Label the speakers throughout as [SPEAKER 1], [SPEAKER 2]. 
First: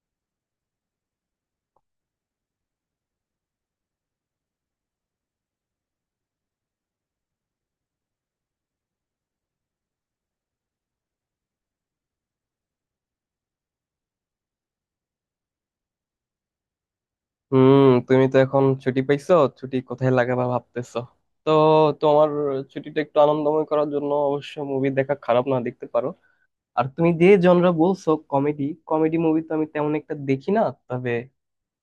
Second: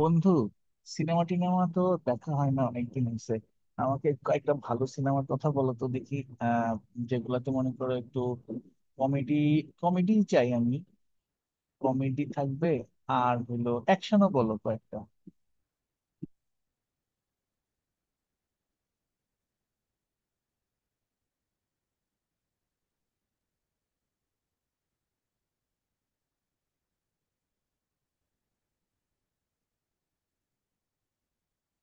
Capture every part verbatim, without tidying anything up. [SPEAKER 1] বন্ধু, সিনেমা টিনেমা তো দেখা হয় না, অনেকদিন হয়েছে। আমাকে কয়েকটা ভালো সিনেমার কথা বলো তো দেখি। আহ যেগুলাতে মনে করো একটু কমেডি, কমেডি চাই আমি, কমেডি থাকবে, আর হলো অ্যাকশনও বলো কয়েকটা।
[SPEAKER 2] হুম, তুমি তো এখন ছুটি পাইছো। ছুটি কোথায় লাগাবা ভাবতেছো? তো তোমার ছুটিটা একটু আনন্দময় করার জন্য অবশ্য মুভি দেখা খারাপ না, দেখতে পারো। আর তুমি যে জনরা বলছো, কমেডি। কমেডি মুভি তো আমি তেমন একটা দেখি না, তবে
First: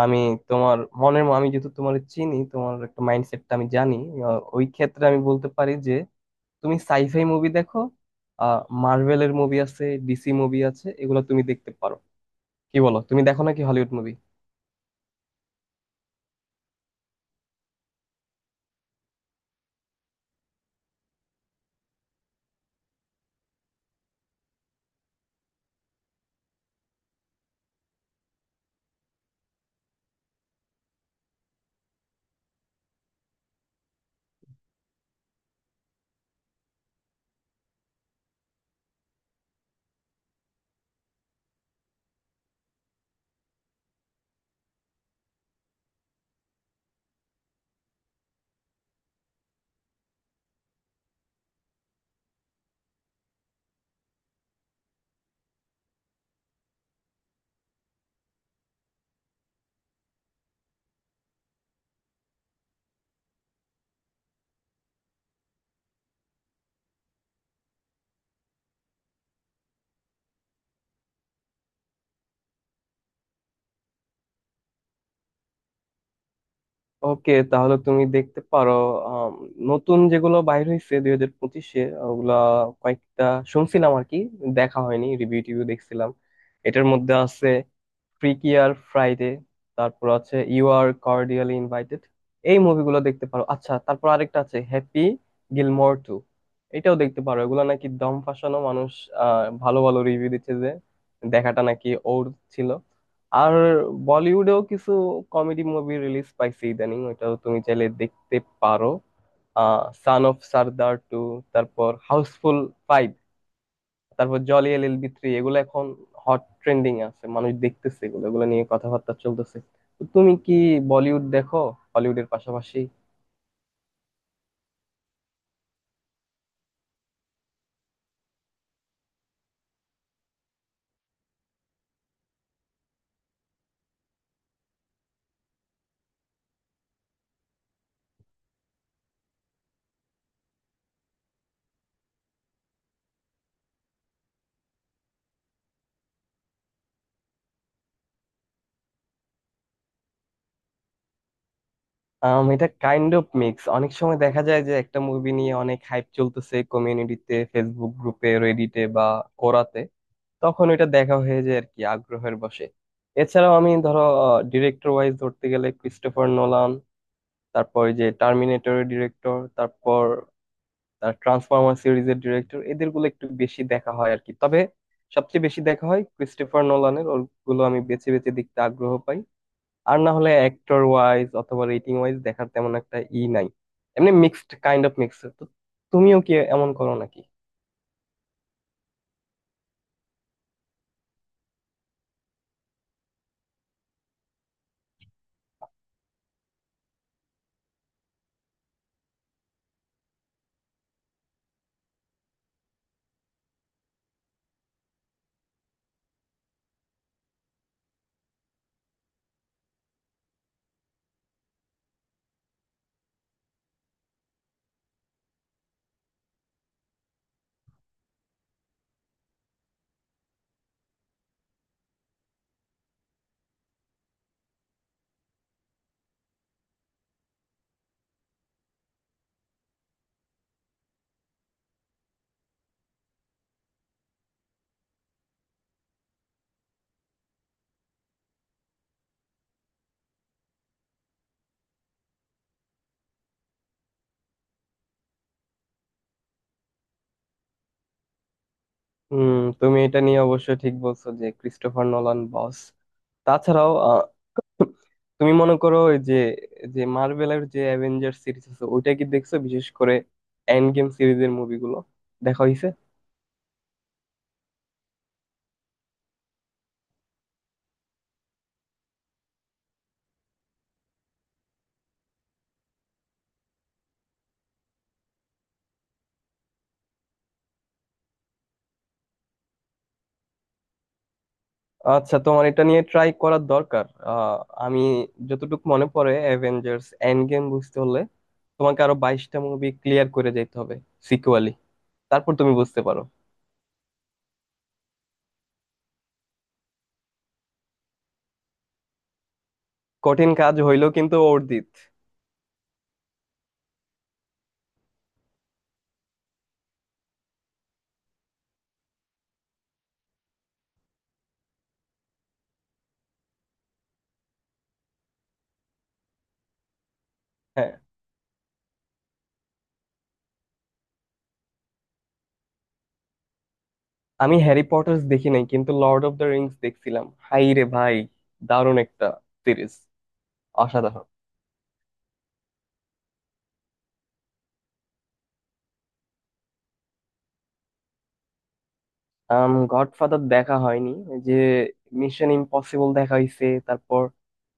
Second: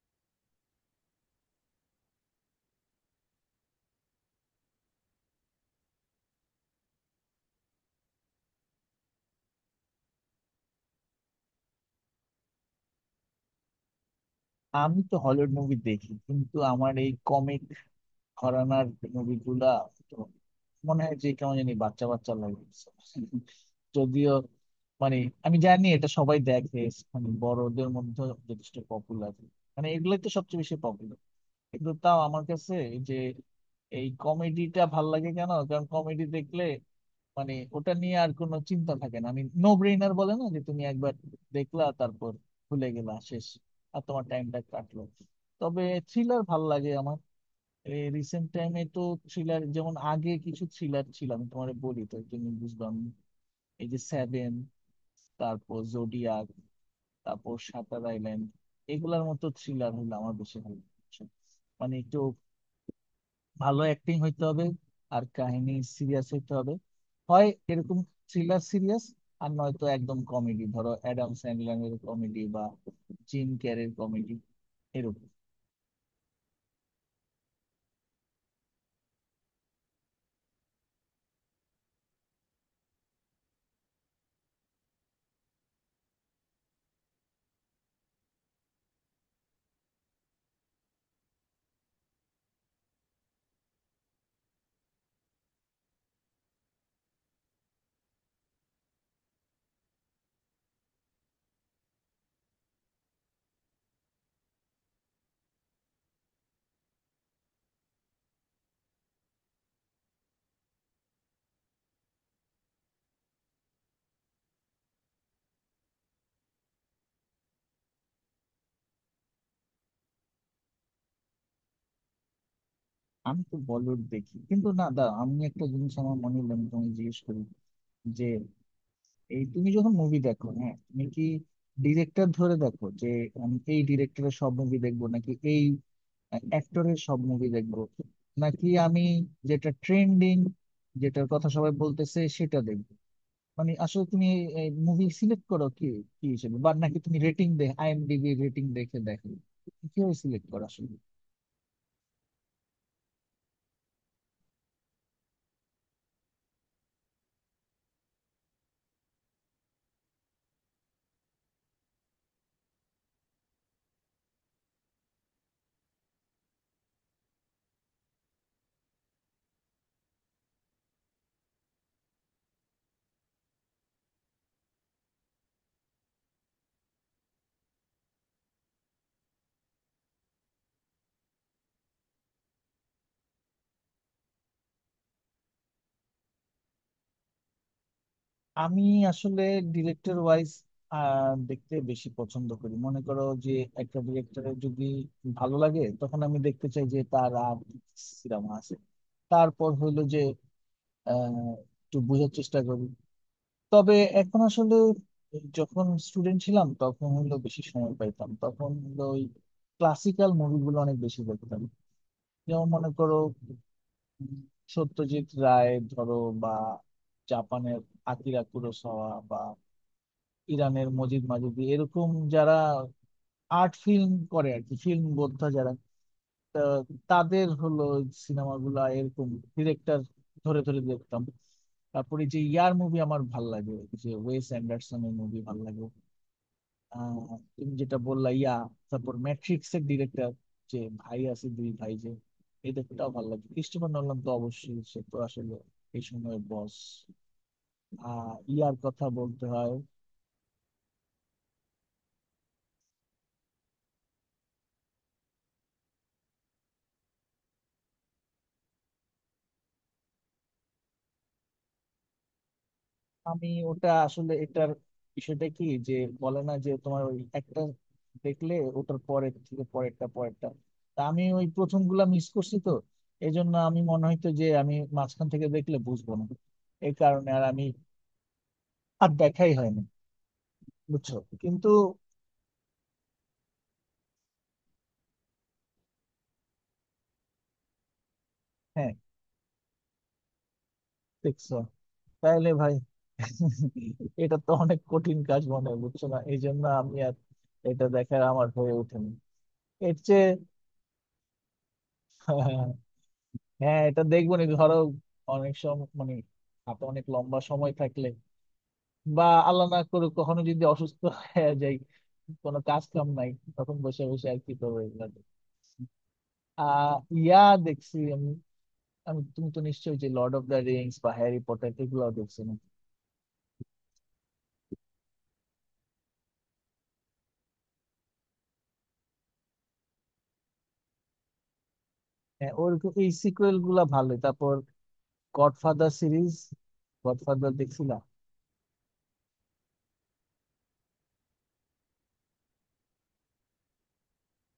[SPEAKER 2] আমি তোমার মনের আমি যেহেতু তোমার চিনি তোমার একটা মাইন্ডসেটটা আমি জানি, আহ, ওই ক্ষেত্রে আমি বলতে পারি যে তুমি সাইফাই মুভি দেখো। আহ মার্ভেলের মুভি আছে, ডিসি মুভি আছে, এগুলো তুমি দেখতে পারো। কি বলো, তুমি দেখো নাকি হলিউড মুভি?
[SPEAKER 1] আমি তো হলিউড মুভি দেখি, কিন্তু আমার এই ঘরানার মুভি গুলা তো মনে হয় যে কেমন জানি বাচ্চা বাচ্চা লাগে। যদিও মানে আমি জানি এটা সবাই দেখে, মানে বড়দের মধ্যে যথেষ্ট পপুলার, মানে এগুলোই তো সবচেয়ে বেশি পপুলার। কিন্তু তাও আমার কাছে এই যে এই কমেডিটা ভাল লাগে কেন? কারণ কমেডি দেখলে মানে ওটা নিয়ে আর কোনো চিন্তা থাকে না, আমি নো ব্রেইনার বলে না যে তুমি একবার দেখলা তারপর ভুলে গেলা, শেষ, আর তোমার টাইমটা কাটলো। তবে থ্রিলার ভাল লাগে আমার রিসেন্ট টাইমে তো। থ্রিলার যেমন আগে কিছু থ্রিলার ছিল, আমি তোমার বলি তো তুমি বুঝলাম, এই যে সেভেন, তারপর জোডিয়াক, তারপর শাটার আইল্যান্ড, এগুলার মতো থ্রিলার হইলে আমার বেশি ভালো লাগছে। মানে একটু ভালো অ্যাক্টিং হইতে হবে, আর কাহিনী সিরিয়াস হইতে হবে, হয় এরকম থ্রিলার সিরিয়াস, আর নয়তো একদম কমেডি, ধরো অ্যাডাম স্যান্ডলারের কমেডি বা জিম ক্যারির কমেডি, এরকম।
[SPEAKER 2] ওকে, তাহলে তুমি দেখতে পারো। আম, নতুন যেগুলো বাইর হয়েছে দুই হাজার পঁচিশে, ওগুলা কয়েকটা শুনছিলাম আর কি, দেখা হয়নি, রিভিউ টিভিউ দেখছিলাম। এটার মধ্যে আছে ফ্রিকি আর ফ্রাইডে, তারপর আছে ইউ আর কর্ডিয়ালি ইনভাইটেড। এই মুভিগুলো দেখতে পারো। আচ্ছা, তারপর আরেকটা আছে হ্যাপি গিলমোর টু, এটাও দেখতে পারো। এগুলো নাকি দম ফাসানো মানুষ আহ ভালো ভালো রিভিউ দিচ্ছে যে দেখাটা নাকি ওর ছিল। আর বলিউডেও কিছু কমেডি মুভি রিলিজ পাইছে ইদানিং, ওটাও তুমি চাইলে দেখতে পারো। আহ সান অফ সর্দার টু, তারপর হাউসফুল ফাইভ, তারপর Jolly L L B three, এগুলো এখন হট ট্রেন্ডিং আছে, মানুষ দেখতেছে, এগুলো এগুলো নিয়ে কথাবার্তা চলতেছে। তো তুমি কি বলিউড দেখো হলিউডের পাশাপাশি?
[SPEAKER 1] আমি তো বলিউড দেখি, কিন্তু না দা, আমি একটা জিনিস আমার মনে হলো, আমি তোমায় জিজ্ঞেস করি যে এই তুমি যখন মুভি দেখো, হ্যাঁ, তুমি কি ডিরেক্টর ধরে দেখো যে আমি এই ডিরেক্টরের সব মুভি দেখবো, নাকি এই অ্যাক্টরের সব মুভি দেখবো, নাকি আমি যেটা ট্রেন্ডিং, যেটার কথা সবাই বলতেছে সেটা দেখবো? মানে আসলে তুমি মুভি সিলেক্ট করো কি কি হিসেবে? বা নাকি তুমি রেটিং দেখ, আইএমডিবি রেটিং দেখে দেখো, কিভাবে সিলেক্ট করো আসলে?
[SPEAKER 2] আম, এটা কাইন্ড অফ মিক্স। অনেক সময় দেখা যায় যে একটা মুভি নিয়ে অনেক হাইপ চলতেছে কমিউনিটিতে, ফেসবুক গ্রুপে, রেডিটে বা কোরাতে, তখন এটা দেখা হয়ে যায় আর কি আগ্রহের বশে। এছাড়াও আমি, ধরো, ডিরেক্টর ওয়াইজ ধরতে গেলে ক্রিস্টোফার নোলান, তারপর ওই যে টার্মিনেটরের ডিরেক্টর, তারপর তার ট্রান্সফরমার সিরিজের ডিরেক্টর, এদেরগুলো একটু বেশি দেখা হয় আর কি। তবে সবচেয়ে বেশি দেখা হয় ক্রিস্টোফার নোলানের, ওগুলো আমি বেছে বেছে দেখতে আগ্রহ পাই। আর না হলে অ্যাক্টর ওয়াইজ অথবা রেটিং ওয়াইজ দেখার তেমন একটা ই নাই, এমনি মিক্সড, কাইন্ড অফ মিক্সড। তো তুমিও কি এমন করো নাকি?
[SPEAKER 1] আমি আসলে ডিরেক্টর ওয়াইজ দেখতে বেশি পছন্দ করি। মনে করো যে একটা ডিরেক্টরের যদি ভালো লাগে, তখন আমি দেখতে চাই যে তার আর কি সিনেমা আছে। তারপর হইলো যে আহ, একটু বোঝার চেষ্টা করি। তবে এখন আসলে, যখন স্টুডেন্ট ছিলাম তখন হইলো বেশি সময় পাইতাম, তখন হইলো ওই ক্লাসিক্যাল মুভিগুলো অনেক বেশি দেখতাম। যেমন মনে করো, উম, সত্যজিৎ রায় ধরো, বা জাপানের আকিরা কুরোসাওয়া, ইরানের মজিদ মাজিদি, এরকম যারা আর্ট ফিল্ম করে আর কি, ফিল্ম বোদ্ধা যারা, তা তাদের হলো সিনেমাগুলা, এরকম ডিরেক্টর ধরে ধরে দেখতাম। তারপরে যে ইয়ার মুভি আমার ভাল লাগে, যে ওয়েস অ্যান্ডারসনের মুভি ভাল লাগে, আহ, তুমি যেটা বললা, ইয়া, তারপর ম্যাট্রিক্স এর ডিরেক্টর, যে ভাই আছে দুই ভাই, যে এদেরটাও ভালো লাগে। ক্রিস্টোফার নোলান তো অবশ্যই, সে তো আসলে এই সময়ের বস। আহ ইয়ার কথা
[SPEAKER 2] হুম,
[SPEAKER 1] বলতে হয়।
[SPEAKER 2] তুমি এটা নিয়ে অবশ্য ঠিক বলছো যে ক্রিস্টোফার নোলান বস। তাছাড়াও আহ, তুমি মনে করো ওই যে যে মার্ভেলের যে অ্যাভেঞ্জার সিরিজ আছে ওইটা কি দেখছো? বিশেষ করে এন্ড গেম সিরিজের মুভিগুলো দেখা হয়েছে?
[SPEAKER 1] আমি ওটা আসলে এটার বিষয়টা কি যে, বলে না যে তোমার ওই একটা দেখলে ওটার পরের থেকে পরেরটা পরেরটা, তা আমি ওই প্রথম গুলা মিস করছি তো, এই জন্য আমি মনে হইতো যে আমি মাঝখান থেকে দেখলে বুঝবো না, এই কারণে আর আমি আর দেখাই হয়নি, বুঝছো? কিন্তু
[SPEAKER 2] আচ্ছা, তোমার এটা নিয়ে ট্রাই করার দরকার। আহ, আমি যতটুকু মনে পড়ে, অ্যাভেঞ্জার্স এন্ড গেম বুঝতে হলে তোমাকে
[SPEAKER 1] হ্যাঁ,
[SPEAKER 2] আরো বাইশটা মুভি ক্লিয়ার করে যেতে হবে সিকুয়ালি,
[SPEAKER 1] দেখছো?
[SPEAKER 2] তারপর
[SPEAKER 1] তাহলে
[SPEAKER 2] তুমি
[SPEAKER 1] ভাই
[SPEAKER 2] বুঝতে পারো।
[SPEAKER 1] এটা তো অনেক কঠিন কাজ মনে হয়, বুঝছো না, এই জন্য আমি আর এটা দেখার আমার হয়ে ওঠেনি। এর
[SPEAKER 2] কঠিন কাজ হইলো কিন্তু অর্জিত।
[SPEAKER 1] চেয়ে হ্যাঁ, এটা দেখবো নি, ধরো অনেক সময় মানে হাতে অনেক লম্বা সময় থাকলে, বা আল্লাহ না করুক কখনো যদি অসুস্থ হয়ে যাই, কোনো কাজ কাম নাই, তখন বসে বসে আর কি করবো, এগুলা দেখছি। আহ ইয়া,
[SPEAKER 2] হ্যাঁ,
[SPEAKER 1] দেখছি আমি। আমি তুমি তো নিশ্চয়ই, যে লর্ড অফ দ্য রিংস বা হ্যারি পটার এগুলো দেখছি না।
[SPEAKER 2] আমি হ্যারি পটার্স দেখি নাই কিন্তু লর্ড অফ দ্য রিংস দেখছিলাম। হাই রে ভাই, দারুণ একটা সিরিজ, অসাধারণ।
[SPEAKER 1] হ্যাঁ, ওরকম এই সিকুয়েল গুলা ভালোই। তারপর গডফাদার সিরিজ, গডফাদার দেখছিলাম।
[SPEAKER 2] আম, গডফাদার দেখা হয়নি। এই যে মিশন ইম্পসিবল দেখা হইছে, তারপর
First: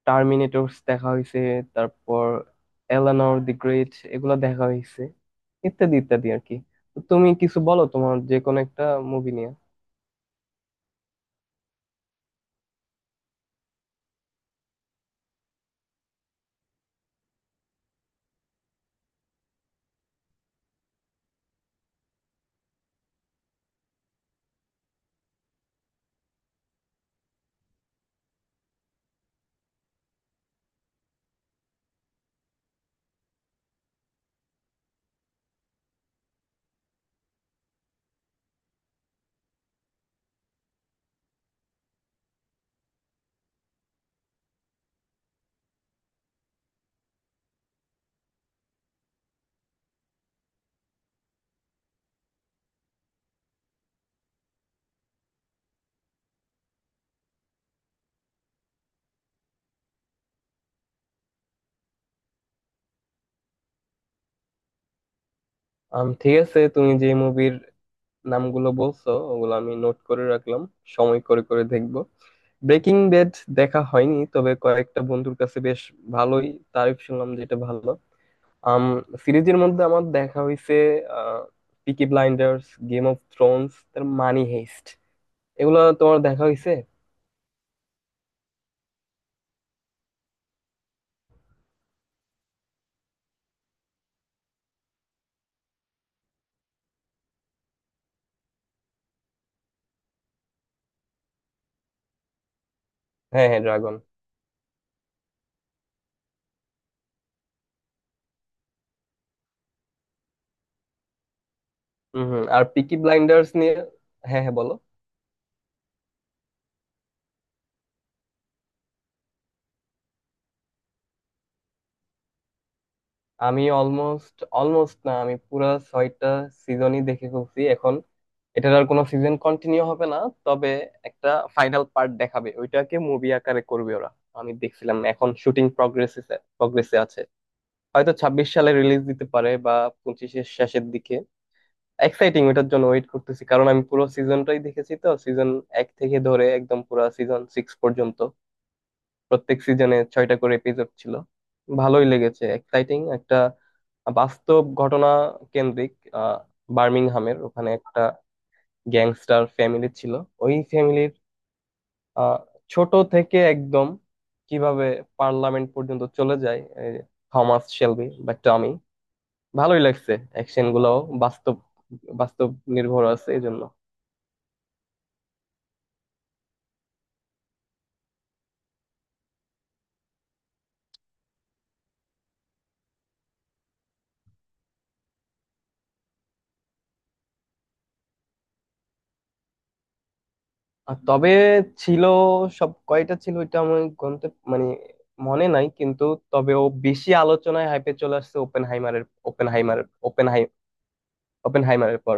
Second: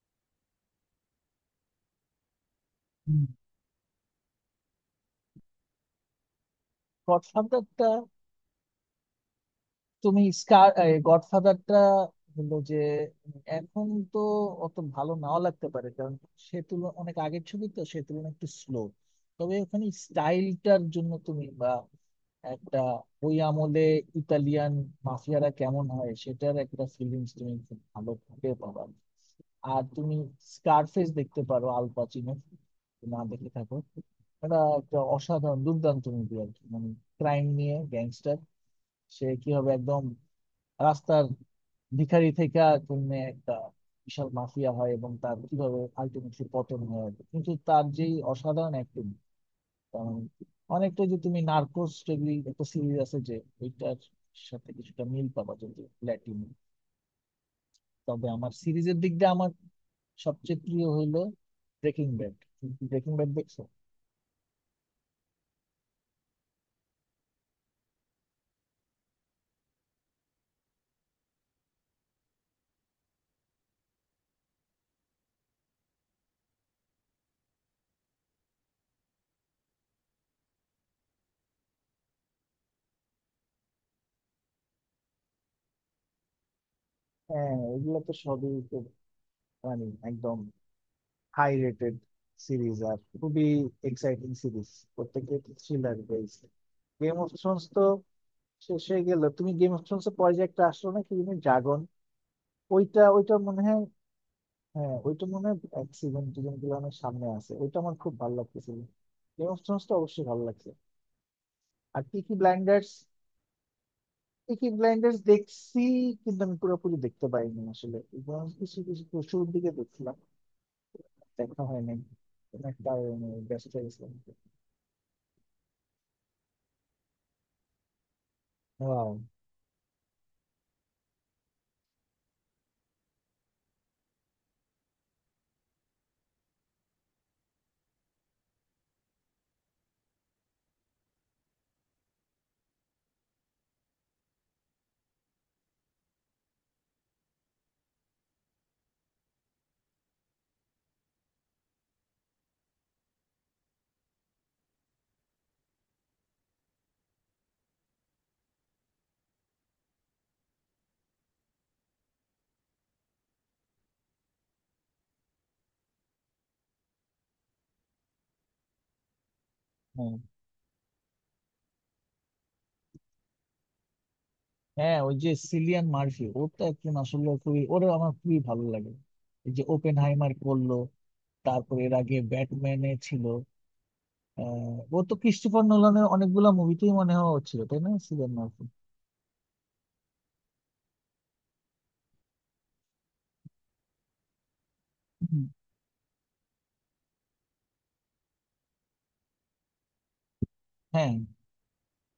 [SPEAKER 2] টার্মিনেটরস দেখা হইছে, তারপর এলানোর দি গ্রেট এগুলা দেখা হইছে ইত্যাদি ইত্যাদি আর কি। তো তুমি কিছু বলো
[SPEAKER 1] গডফাদারটা,
[SPEAKER 2] তোমার যে কোনো একটা মুভি নিয়ে।
[SPEAKER 1] তুমি স্কার, গডফাদারটা হলো যে এখন তো অত ভালো নাও লাগতে পারে, কারণ সে তুলনা অনেক আগের ছবি তো, সে তুলনায় একটু স্লো। তবে ওখানে স্টাইলটার জন্য তুমি বা একটা ওই আমলে ইতালিয়ান মাফিয়ারা কেমন হয়, সেটার একটা ফিলিংস তুমি খুব ভালো ভাবে পাবা। আর তুমি স্কারফেস দেখতে পারো, আল পাচিনো, না দেখে থাকো, এটা একটা অসাধারণ দুর্দান্ত মুভি আর কি। মানে ক্রাইম নিয়ে গ্যাংস্টার, সে কি হবে একদম রাস্তার ভিখারি থেকে তুমি একটা বিশাল মাফিয়া হয়, এবং তার কিভাবে আলটিমেটলি পতন হয়, কিন্তু তার যেই অসাধারণ অ্যাক্টিং। অনেকটা যে তুমি নার্কোস, যেগুলি একটা সিরিজ আছে যে, ওইটার সাথে কিছুটা মিল পাবা, যদি ল্যাটিন। তবে আমার সিরিজের দিক দিয়ে আমার সবচেয়ে প্রিয় হইলো ব্রেকিং ব্যাড। ব্রেকিং ব্যাড দেখছো?
[SPEAKER 2] আম, ঠিক আছে, তুমি যে মুভির নামগুলো বলছো ওগুলো আমি নোট করে রাখলাম, সময় করে করে দেখবো। ব্রেকিং ব্যাড দেখা হয়নি, তবে কয়েকটা বন্ধুর কাছে বেশ ভালোই তারিফ শুনলাম, যেটা ভালো। আম, সিরিজের মধ্যে আমার দেখা হইছে Peaky Blinders, Game of Thrones, তার মানি হেইস্ট, এগুলো তোমার দেখা হইছে?
[SPEAKER 1] হ্যাঁ, এগুলো তো সবই তো মানে একদম হাই রেটেড সিরিজ, আর খুবই এক্সাইটিং সিরিজ, প্রত্যেকটা thriller based. Game of Thrones তো শেষ হয়ে গেল। তুমি গেম অফ থ্রোনস এর পরে যে একটা আসলো না, কি তুমি, ড্রাগন ওইটা ওইটা
[SPEAKER 2] হ্যাঁ হ্যাঁ,
[SPEAKER 1] মনে হয়।
[SPEAKER 2] ড্রাগন।
[SPEAKER 1] হ্যাঁ, ওইটা মনে হয় এক সিজন দুজন গুলো অনেক সামনে আছে, ওইটা আমার খুব ভালো লাগতেছিল। গেম অফ থ্রোনস তো অবশ্যই ভালো লাগছে। আর
[SPEAKER 2] হুম
[SPEAKER 1] পিকি
[SPEAKER 2] হুম, আর
[SPEAKER 1] ব্লাইন্ডার্স,
[SPEAKER 2] পিকি ব্লাইন্ডার্স নিয়ে, হ্যাঁ হ্যাঁ,
[SPEAKER 1] পিকি
[SPEAKER 2] বলো।
[SPEAKER 1] ব্লাইন্ডার্স দেখছি কিন্তু আমি পুরোপুরি দেখতে পাইনি আসলে, এবং কিছু কিছু শুরুর দিকে দেখছিলাম, দেখা হয় নাই, কোনো একটা কারণে
[SPEAKER 2] আমি
[SPEAKER 1] ব্যস্ত হয়ে গেছিলাম।
[SPEAKER 2] অলমোস্ট অলমোস্ট না আমি পুরা ছয়টা সিজনই দেখে ফেলছি এখন। এটার আর কোনো
[SPEAKER 1] Wow.
[SPEAKER 2] সিজন কন্টিনিউ হবে না, তবে একটা ফাইনাল পার্ট দেখাবে, ওইটাকে মুভি আকারে করবে ওরা। আমি দেখছিলাম এখন শুটিং প্রগ্রেসে প্রগ্রেসে আছে। হয়তো ছাব্বিশ সালে রিলিজ দিতে পারে বা পঁচিশের শেষের দিকে। এক্সাইটিং, ওটার জন্য ওয়েট করতেছি, কারণ আমি পুরো সিজনটাই দেখেছি, তো সিজন এক থেকে ধরে একদম পুরো সিজন সিক্স পর্যন্ত। প্রত্যেক সিজনে ছয়টা করে এপিসোড ছিল। ভালোই লেগেছে, এক্সাইটিং, একটা বাস্তব ঘটনা কেন্দ্রিক। আহ, বার্মিংহামের ওখানে একটা গ্যাংস্টার ফ্যামিলি ছিল, ওই ফ্যামিলির আহ ছোট থেকে একদম কিভাবে পার্লামেন্ট পর্যন্ত চলে যায়, এই থমাস শেলবি বা টমি। ভালোই লাগছে,
[SPEAKER 1] হ্যাঁ,
[SPEAKER 2] অ্যাকশন গুলাও বাস্তব, বাস্তব নির্ভর আছে এই জন্য।
[SPEAKER 1] হ্যাঁ, ওই যে সিলিয়ান মার্ফি, ও তো একজন আসলে খুবই, ওরে আমার খুবই ভালো লাগে। এই যে ওপেন হাইমার করলো, তারপর এর আগে ব্যাটম্যানে ছিল, আহ, ও তো ক্রিস্টোফার নোলানের অনেকগুলা মুভিতেই মনে হয় ও ছিল, তাই না, সিলিয়ান মার্ফি?
[SPEAKER 2] আর তবে ছিল, সব কয়টা ছিল, এটা আমি গন্তে, মানে
[SPEAKER 1] হুম,
[SPEAKER 2] মনে নাই কিন্তু। তবে ও বেশি আলোচনায় হাইপে চলে আসছে ওপেন হাইমারের, ওপেন হাইমারের ওপেন হাই
[SPEAKER 1] হ্যাঁ।
[SPEAKER 2] ওপেন হাইমারের পর।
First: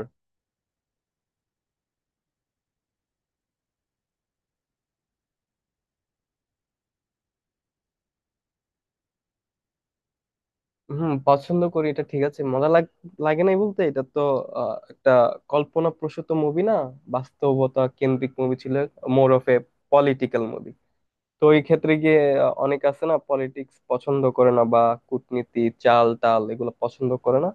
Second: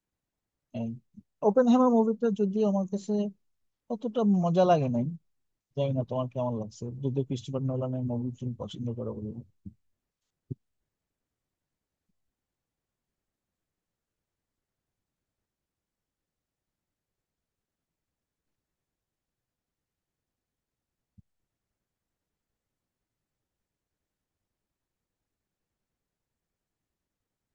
[SPEAKER 1] ওপেন হ্যামার মুভিটা যদিও আমার কাছে অতটা মজা লাগে নাই। জানি না তোমার কেমন লাগছে, যদিও ক্রিস্টোফার নোলানের মুভি তুমি পছন্দ করো বলে।
[SPEAKER 2] হুম পছন্দ করি, এটা ঠিক আছে। মজা লাগ লাগে নাই বলতে, এটা তো আহ, একটা কল্পনা প্রসূত মুভি না, বাস্তবতা কেন্দ্রিক মুভি ছিল, more of a political movie. তো এই ক্ষেত্রে গিয়ে আহ, অনেক আছে না, পলিটিক্স পছন্দ করে না বা কূটনীতি চাল টাল এগুলো পছন্দ করে না,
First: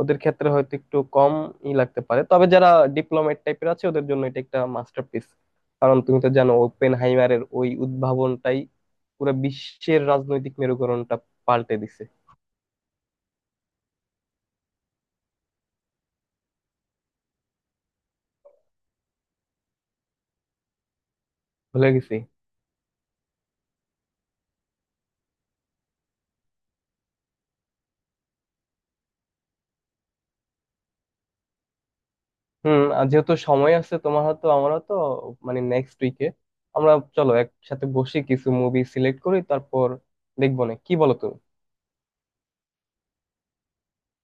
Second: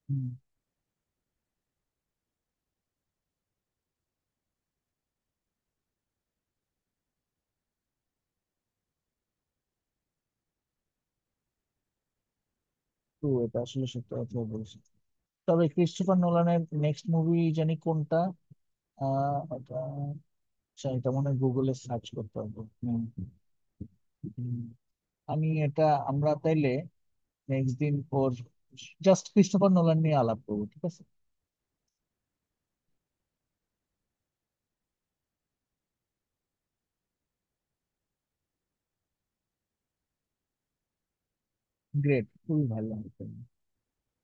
[SPEAKER 2] ওদের
[SPEAKER 1] হুম,
[SPEAKER 2] ক্ষেত্রে হয়তো একটু কম ই লাগতে পারে। তবে যারা ডিপ্লোমেট টাইপের আছে, ওদের জন্য এটা একটা মাস্টারপিস, কারণ তুমি তো জানো ওপেনহাইমারের ওই উদ্ভাবনটাই পুরো বিশ্বের রাজনৈতিক মেরুকরণটা পাল্টে দিছে।
[SPEAKER 1] তো এটা আসলে সত্যি কথা বলছি। তবে ক্রিস্টোফার নোলানের নেক্সট মুভি জানি কোনটা? আহ আচ্ছা, এটা মনে হয় গুগলে
[SPEAKER 2] ভুলে
[SPEAKER 1] সার্চ
[SPEAKER 2] গেছি।
[SPEAKER 1] করতে হবে। হুম। হুম। আমি এটা, আমরা তাইলে নেক্সট দিন ওর জাস্ট ক্রিস্টোফার নোলান নিয়ে আলাপ করবো, ঠিক আছে?
[SPEAKER 2] হুম, আর যেহেতু সময় আছে তোমার, হয়তো আমারও তো, মানে নেক্সট উইকে আমরা, চলো একসাথে বসে কিছু মুভি সিলেক্ট করি, তারপর দেখবো। না কি বলো তুমি?
[SPEAKER 1] গ্রেট, খুবই ভালো।